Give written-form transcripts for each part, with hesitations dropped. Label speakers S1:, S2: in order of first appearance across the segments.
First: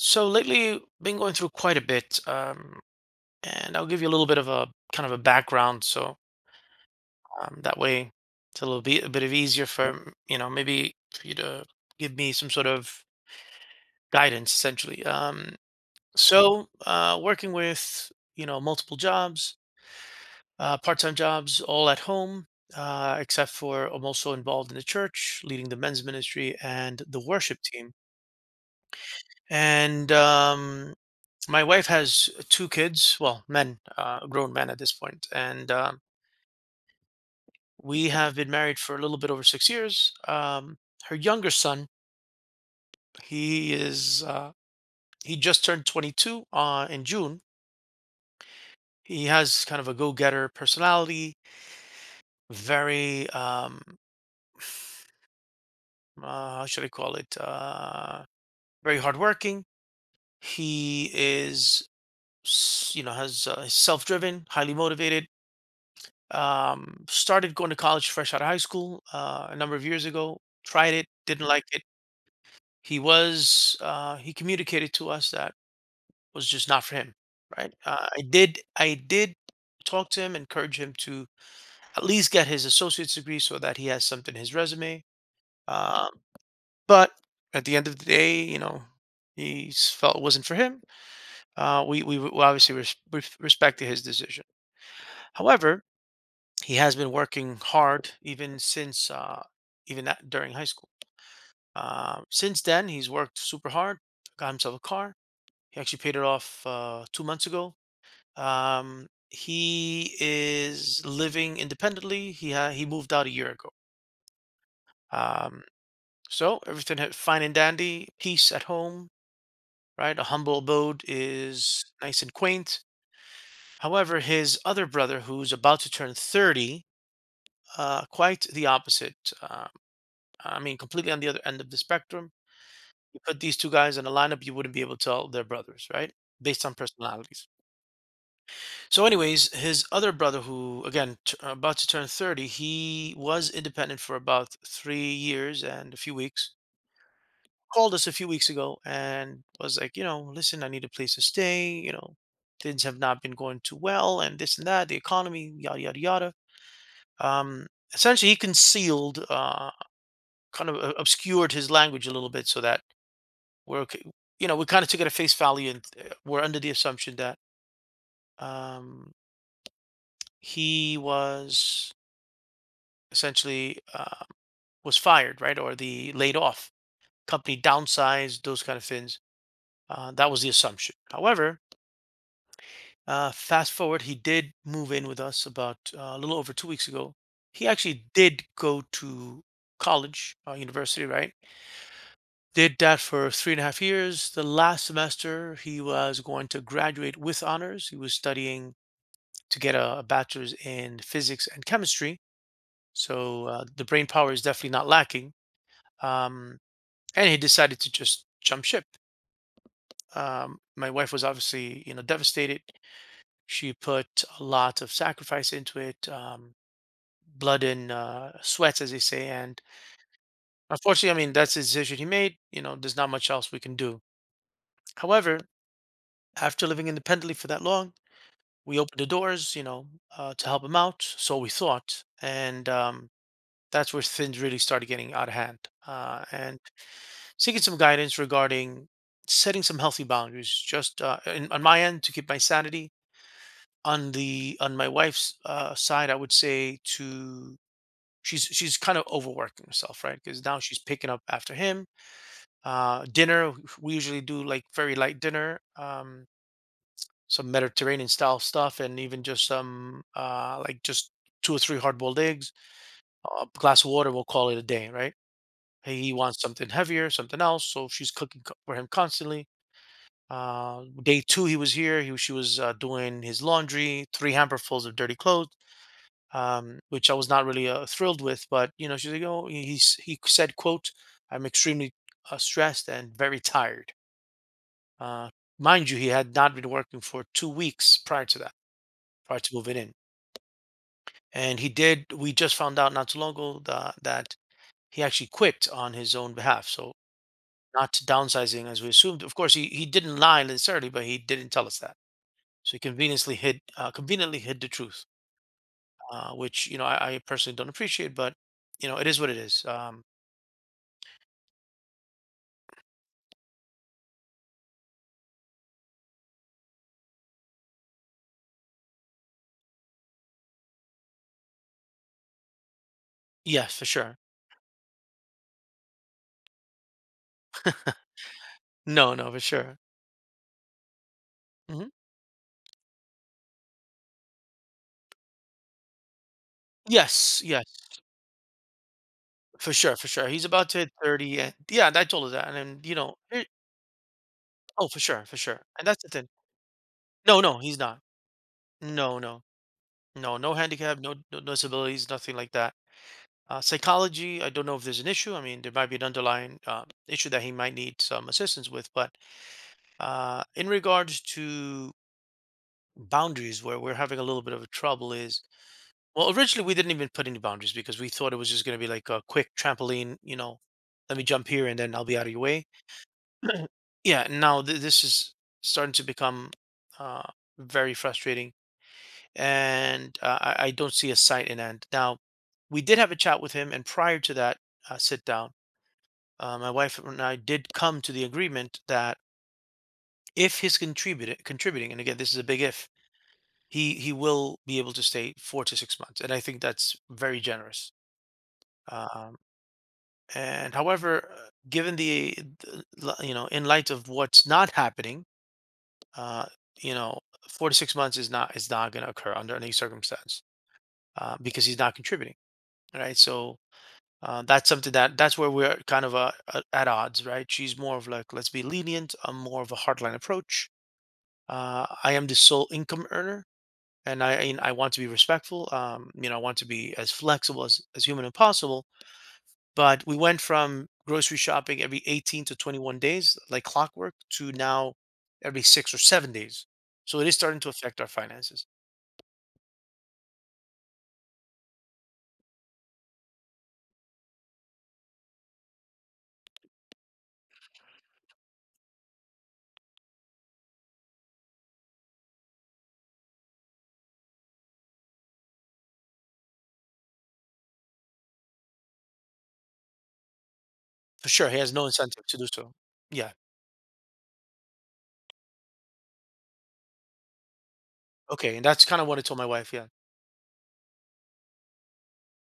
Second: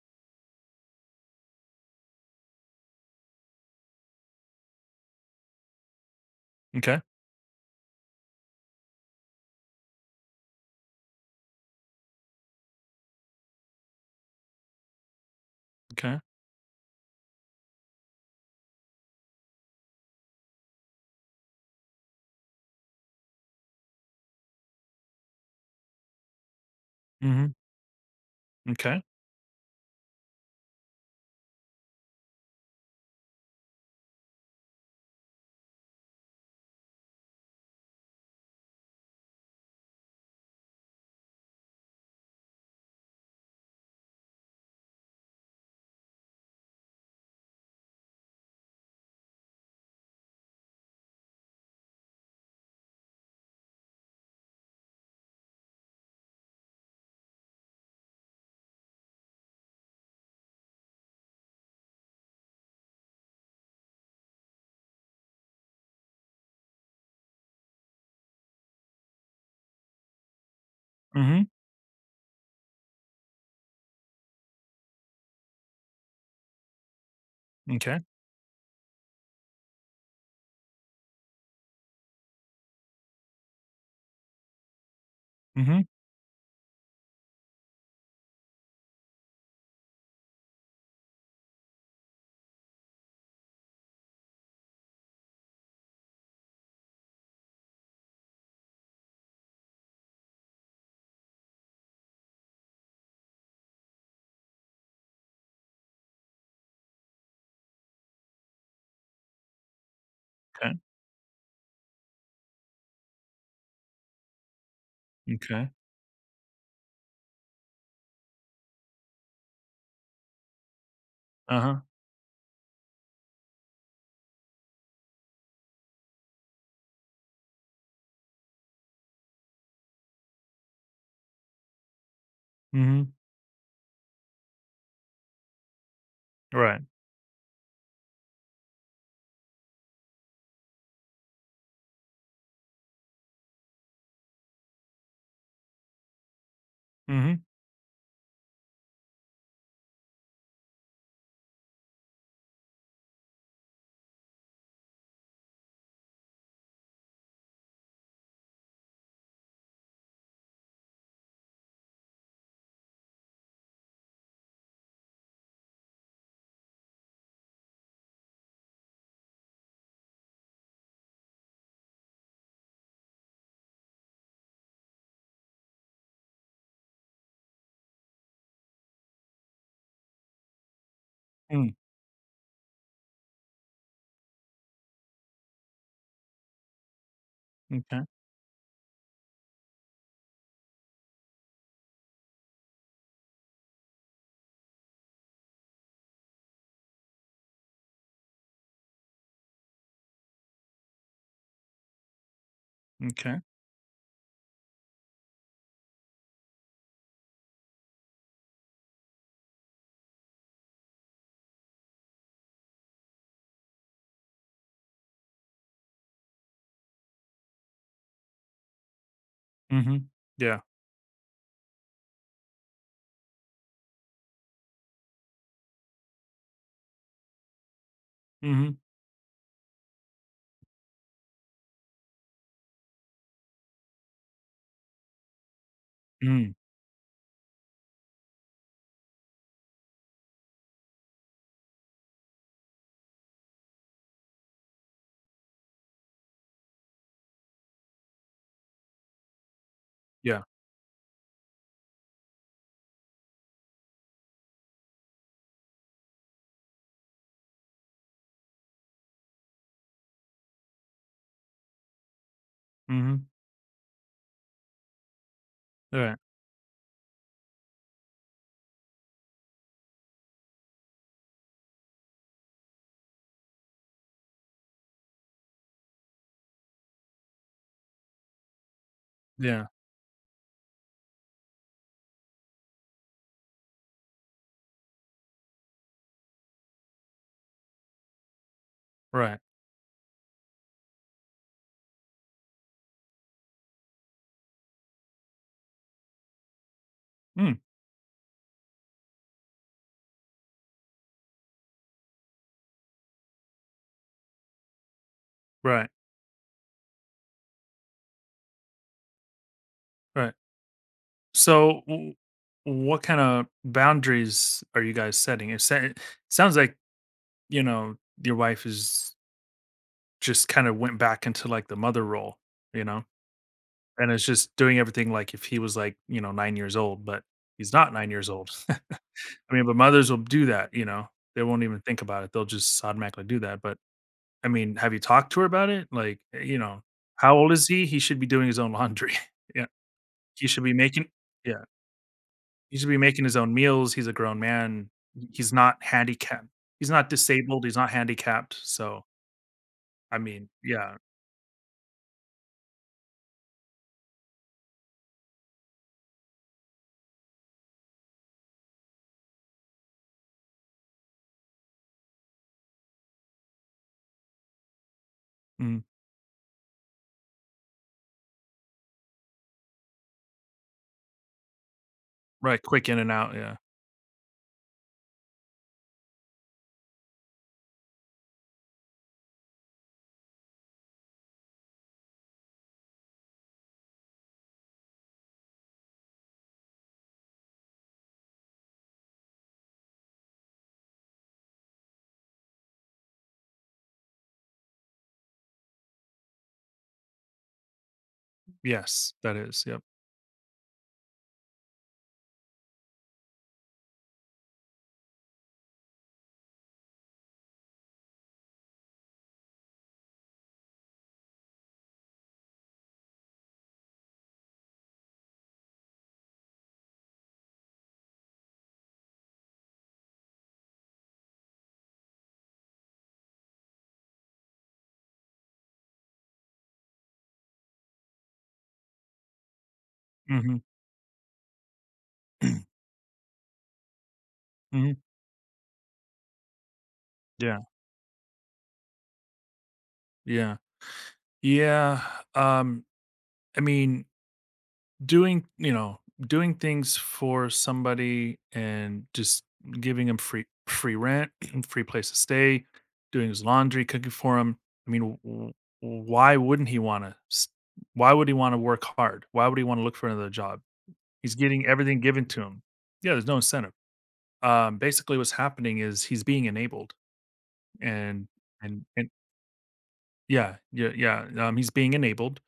S1: So lately, been going through quite a bit, and I'll give you a little bit of a kind of a background, so
S2: Okay.
S1: that way it's a bit of easier for you know maybe for you to give me some sort of guidance essentially. Um,
S2: Okay.
S1: so uh, working with you know multiple jobs, part-time jobs, all at home, except for I'm also involved in the church, leading the men's ministry and the
S2: Mhm.
S1: worship team.
S2: Okay.
S1: And my wife has two kids, well, men, grown men at this point. And we have been married for a little bit over 6 years. Her younger son, he is he just turned 22 in June. He has kind of a go-getter personality, very how should I call it, very hardworking. He is you know has self-driven, highly motivated. Started going to college fresh out of high school a number of years ago. Tried it,
S2: Mhm.
S1: didn't like it. He was he communicated to us that was just not for him, right?
S2: Okay.
S1: I did talk to him, encourage him to at least get his associate's degree so that he has something in his resume.
S2: Mhm.
S1: Um, but at the end of the day, you know, he felt it wasn't for him. We obviously respected his decision. However, he has been working hard even since even that during high school. Since then, he's worked super hard. Got himself a car. He actually paid it off 2 months ago. He
S2: Okay.
S1: is living independently. He moved out a year ago. Um,
S2: Okay.
S1: so everything had fine and dandy. Peace at home. Right, a humble abode
S2: Uh-huh.
S1: is nice and quaint. However, his other brother, who's about to turn 30, quite the opposite. Uh, I mean, completely on the other end of the spectrum.
S2: Mhm.
S1: You put these two guys in a lineup, you wouldn't be able to tell they're brothers, right? Based on
S2: Right.
S1: personalities. So, anyways, his other brother, who again about to turn 30, he was independent for about 3 years and a few weeks.
S2: Mhm.
S1: Called us a few weeks ago and was like, you know, listen, I need a place to stay. You know, things have not been going too well, and this and that, the economy, yada yada yada. Um, Essentially, he concealed, kind of obscured his language a little bit so that we're okay. You know, we kind of took it at face value, and we're under the assumption that um, he was essentially was fired, right, or the laid off company downsized, those kind of things. That was the assumption. However,
S2: Mm.
S1: fast forward, he did move in with us about a little over 2 weeks ago. He
S2: Okay.
S1: actually did go to college, university, right? Did that for three and a half years. The last semester, he was going to graduate with honors. He was studying to get a bachelor's in physics and chemistry.
S2: Okay.
S1: So the brain power is definitely not lacking. Um, and he decided to just jump ship. My wife was obviously, you know, devastated. She put a lot of sacrifice into it, blood and sweats, as they say. And
S2: Mhm. Yeah.
S1: unfortunately, I mean, that's the decision he made. You know, there's not much else we can do. However, after living independently for that long,
S2: Mhm.
S1: we opened the doors, you know, to help him out. So we thought. And that's where things really started getting out of hand. Uh,
S2: Mm.
S1: and seeking some guidance regarding setting some healthy boundaries, just on my end to keep my sanity. On the on my wife's side, I would say to she's kind of overworking herself, right?
S2: Yeah.
S1: Because now she's picking up after him. Dinner, we usually do like very light dinner, some Mediterranean style stuff, and even just some like just two or three hard boiled eggs,
S2: Mhm.
S1: a glass of water. We'll call it a day, right? Hey, he
S2: Right.
S1: wants something heavier, something else. So she's cooking for him constantly. Day two, he was here. He, she was doing his laundry, three hamperfuls of dirty clothes, which I was not really thrilled with. But you know, she's like, "Oh," he
S2: Yeah.
S1: he s- he said, "quote I'm extremely stressed and very tired." Uh, mind you, he had not been working for 2 weeks prior to that, prior
S2: Right.
S1: to moving in, and he did. We just found out not too long ago that he actually quit on his own behalf. So
S2: Mm.
S1: not downsizing as we assumed. Of course, he didn't lie necessarily, but he didn't tell us that. So he conveniently hid the truth,
S2: Right.
S1: which you know I personally don't appreciate, but you know it is what it is.
S2: Right. So what kind of boundaries are you guys setting? It sounds like, you know, your wife is just kind of went back into like the mother role, you know?
S1: Yes, for
S2: And
S1: sure.
S2: it's just doing everything like if he was, like, you know, 9 years old, but he's not 9 years old. I
S1: No, no, for
S2: mean, but
S1: sure.
S2: mothers will do that, you know? They won't even
S1: Hmm.
S2: think about it. They'll just automatically do that, but, I mean, have you talked to her about it? Like, eh, you know, how
S1: Yes,
S2: old
S1: yes,
S2: is he? He should be doing his own laundry. Yeah.
S1: for sure, for sure. He's
S2: He should
S1: about
S2: be
S1: to hit
S2: making.
S1: 30, and
S2: Yeah.
S1: yeah, I told her that, and
S2: He
S1: then
S2: should
S1: you
S2: be
S1: know,
S2: making his
S1: here-
S2: own meals. He's a grown
S1: oh,
S2: man.
S1: for sure,
S2: He
S1: for
S2: he's
S1: sure.
S2: not
S1: And that's the thing.
S2: handicapped. He's not
S1: No, no,
S2: disabled. He's
S1: he's
S2: not
S1: not.
S2: handicapped. So,
S1: No, no,
S2: I
S1: no,
S2: mean,
S1: no
S2: yeah.
S1: handicap, no, no disabilities, nothing like that. Psychology, I don't know if there's an issue. I mean, there might be an underlying issue that he might need some assistance with. But in regards to boundaries, where we're having a little bit of a trouble is,
S2: Mhm.
S1: well, originally we didn't even put any boundaries because we thought it was just going to be like a quick trampoline, you know, let me jump here and then I'll be out of your
S2: Right,
S1: way.
S2: quick in and out, yeah.
S1: Yeah, now this is starting to become uh, very frustrating. And I don't see a sight in end. Now, we did have a chat with him, and prior to that sit down, my wife and I did come to the agreement that if he's contributing, contributing, and again, this is a big if, he will be able to stay 4 to 6 months, and I think that's very generous.
S2: Yes, that
S1: Um,
S2: is, yep.
S1: and however, given the you know, in light of what's not happening, uh, you know, 4 to 6 months is not going to occur under any circumstance because he's not contributing, right? So. That's something that that's where we're kind of at odds, right? She's more of like let's be lenient, I'm more of a hardline approach, I am the sole income earner, and I want to be respectful. You know, I want to be as flexible as humanly possible. But we went
S2: Mhm,
S1: from grocery shopping every 18 to 21 days, like clockwork, to now
S2: mhm.
S1: every 6 or 7 days. So it is starting
S2: Yeah,
S1: to affect our finances
S2: yeah. Yeah, um, I mean, doing you know, doing things for somebody and just giving him free rent, free place to stay, doing his laundry, cooking for him. I mean, w- why wouldn't he want to? Why would he want to work hard? Why would he want to look for another job?
S1: for
S2: He's
S1: sure. He
S2: getting
S1: has no
S2: everything given
S1: incentive to
S2: to
S1: do
S2: him.
S1: so.
S2: Yeah, there's
S1: Yeah.
S2: no incentive. Basically, what's happening is he's being enabled, and
S1: Okay. And
S2: and
S1: that's kind of
S2: and
S1: what I told my wife. Yeah.
S2: yeah, he's being enabled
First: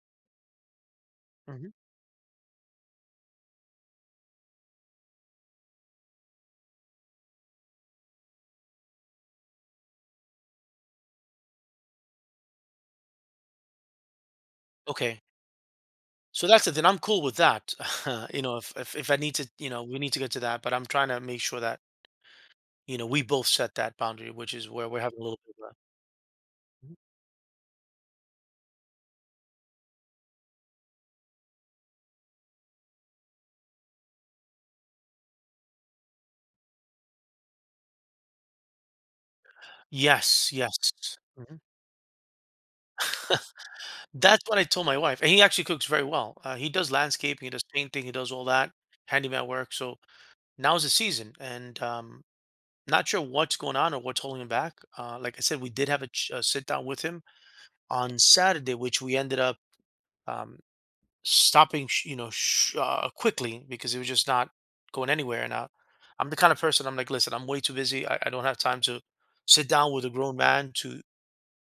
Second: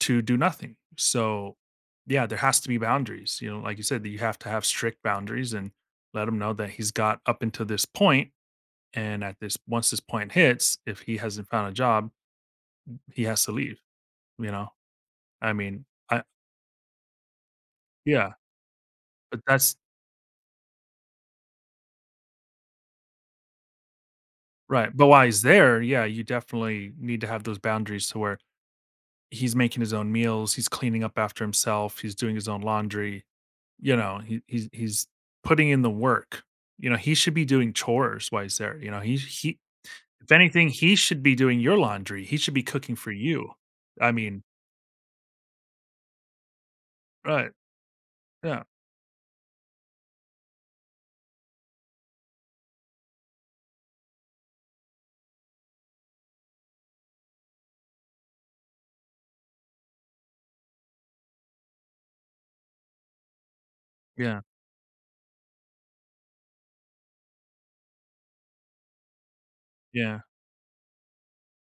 S2: to do nothing. So,
S1: Hmm.
S2: yeah, there has to be boundaries. You know, like you said, that you have to have strict boundaries and let him know that he's got up until this point, and at this once this point hits, if he hasn't found a job, he has to leave. You know,
S1: Okay.
S2: I mean, I
S1: So that's it. Then I'm cool with that.
S2: yeah,
S1: You know, if, if I need
S2: but
S1: to, you
S2: that's
S1: know, we need to get to that. But I'm trying to make sure that you know, we both set that boundary, which is where
S2: right.
S1: we're
S2: But
S1: having a
S2: while
S1: little
S2: he's
S1: bit of a
S2: there, yeah, you definitely
S1: mhm.
S2: need to have those boundaries to where he's making his own meals, he's cleaning up after himself, he's doing his own laundry. You know, he's putting in the work. You know, he should be doing chores while he's there, you know, he if
S1: Yes,
S2: anything,
S1: yes.
S2: he should be doing
S1: Mhm.
S2: your laundry, he should be cooking for you. I
S1: That's
S2: mean
S1: what I told my wife, and he actually cooks very well. He does landscaping,
S2: right,
S1: he does painting, he does all
S2: yeah,
S1: that handyman work. So now's the season, and not sure what's going on or what's holding him back. Like I said, we did have a, a sit down with him on Saturday, which we ended up um, stopping, you know, quickly because he was just
S2: yeah,
S1: not going anywhere. And I'm the kind of person I'm like, listen, I'm way too busy. I don't have time to sit down with a
S2: yeah,
S1: grown man to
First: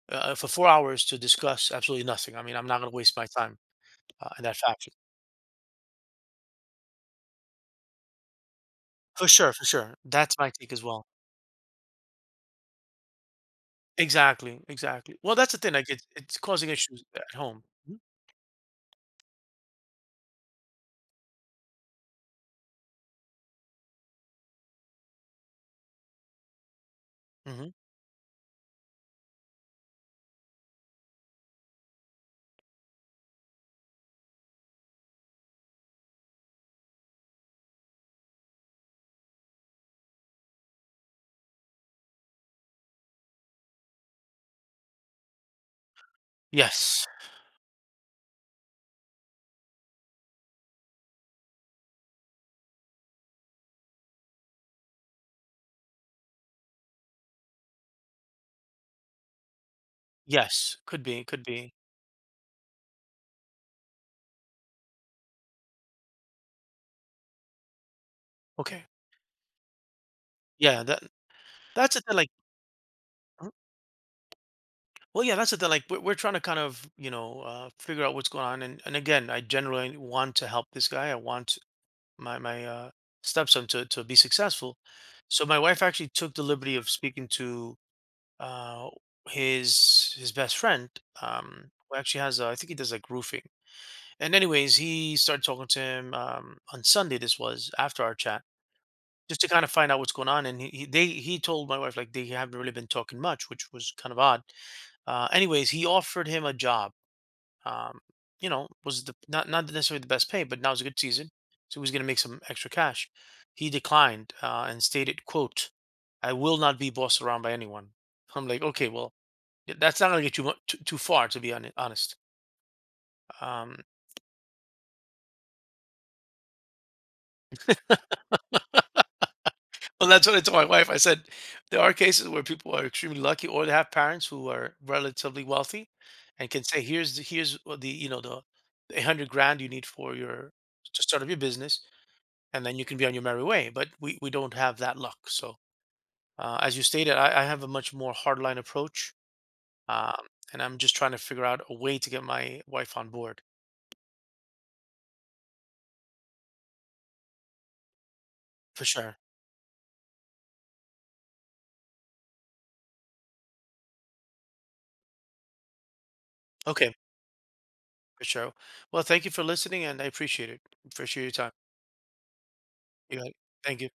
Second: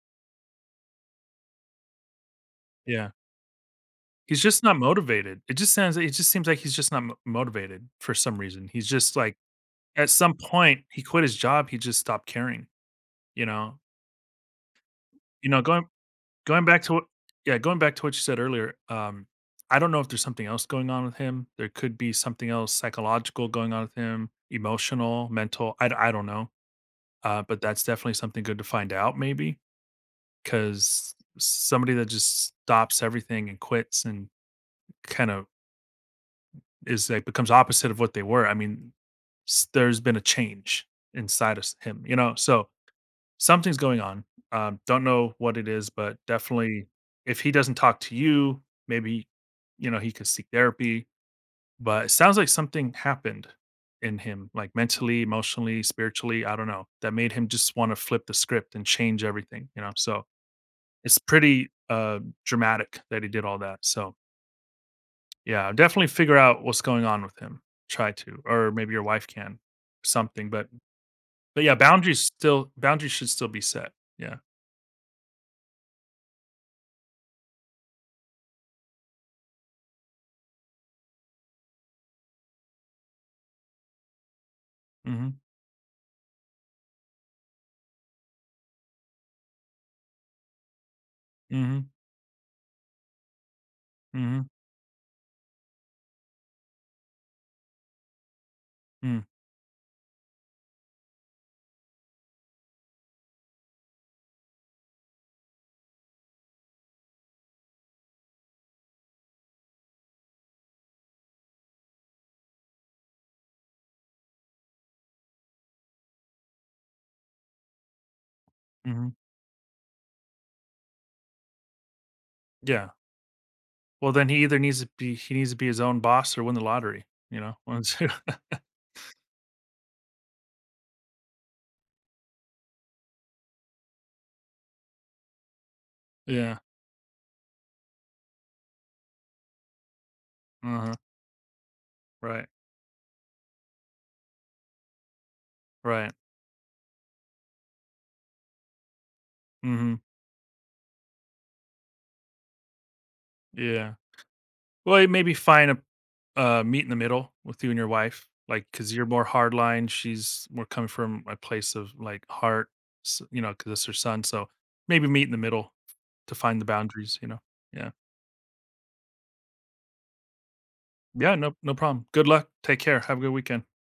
S1: for 4 hours to discuss absolutely nothing. I mean, I'm not going to
S2: yeah.
S1: waste my time
S2: He's
S1: in that
S2: just not
S1: fashion.
S2: motivated. It just seems like he's just not mo motivated for some reason. He's just
S1: For
S2: like
S1: sure, for sure.
S2: at some
S1: That's my take as
S2: point, he
S1: well.
S2: quit his job, he just stopped caring, you know?
S1: Exactly, exactly. Well,
S2: You
S1: that's the
S2: know,
S1: thing.
S2: going
S1: Like, it's
S2: Going
S1: causing
S2: back to
S1: issues
S2: what
S1: at
S2: yeah,
S1: home.
S2: going back to what you said earlier, I don't know if there's something else going on with him. There could be something else psychological going on with him, emotional, mental. I don't know. But
S1: Mhm.
S2: that's definitely something good to find out, maybe, because somebody that just stops everything and quits and kind of is like becomes opposite of what they were. I mean, there's been a change inside of him, you know? So something's going on. Don't know what it is, but definitely
S1: Yes.
S2: if he doesn't talk to you, maybe, you know, he could seek therapy, but it sounds like something happened in him, like mentally, emotionally, spiritually, I don't know, that made him just want to flip the script and change everything, you know? So,
S1: Yes. Could
S2: it's
S1: be, could
S2: pretty,
S1: be.
S2: dramatic that he did all that. So, yeah, definitely figure out what's going on with him. Try to, or
S1: Okay.
S2: maybe your wife can, something,
S1: Yeah, that
S2: but yeah,
S1: that's it. Thing,
S2: boundaries
S1: like,
S2: still boundaries should still
S1: mhm.
S2: be set. Yeah.
S1: Well, yeah, that's it. Thing, like, we're trying to kind of, you know, figure out what's going on, and again, I generally want to help this guy. I want my stepson to be successful.
S2: Mhm.
S1: So my wife actually took the liberty of speaking to, uh, his best friend,
S2: Mhm.
S1: who actually has a I think he does, like, roofing. And
S2: Mhm.
S1: anyways, he started talking to him on Sunday. This was after our chat,
S2: Mm,
S1: just to kind of find out what's going on. And he told my wife like they haven't really been talking much, which was kind of odd. Anyways, he offered him a job. Um, you know, was the not necessarily the best pay, but now was a good season, so he was going to make some extra cash. He declined and stated, "quote I will not be bossed around by anyone." I'm like, okay, well,
S2: mhm.
S1: that's not going to get you too, too far, to be honest.
S2: Yeah.
S1: Um,
S2: Well, then he needs to be his own boss or win the lottery, you know? 1 of the 2.
S1: Well, that's what I told my wife. I said, there are cases where people are extremely lucky or they have parents who are relatively wealthy and
S2: Yeah.
S1: can say, here's the, here's what the, you know, the 100 grand you need for your,
S2: Uh-huh.
S1: to start up your business.
S2: Right.
S1: And then you can be on your merry way. But we don't have that luck. So
S2: Right.
S1: as you stated, I have a much more hardline approach.
S2: Mhm.
S1: Um, and I'm just trying to figure out a way to get my wife on board
S2: Yeah. Well, maybe find a meet in the middle with you and your wife, like,
S1: for
S2: because 'cause you're
S1: sure.
S2: more hardline, she's more coming from a place of, like, heart, s you 'cause it's her son, so maybe meet in the middle to find the
S1: Okay.
S2: boundaries, you know? Yeah.
S1: For sure. Well, thank you for listening and I appreciate it. Appreciate your
S2: Yeah,
S1: time.
S2: no problem. Good luck. Take care. Have
S1: You
S2: a
S1: got
S2: good
S1: it.
S2: weekend.
S1: Thank you.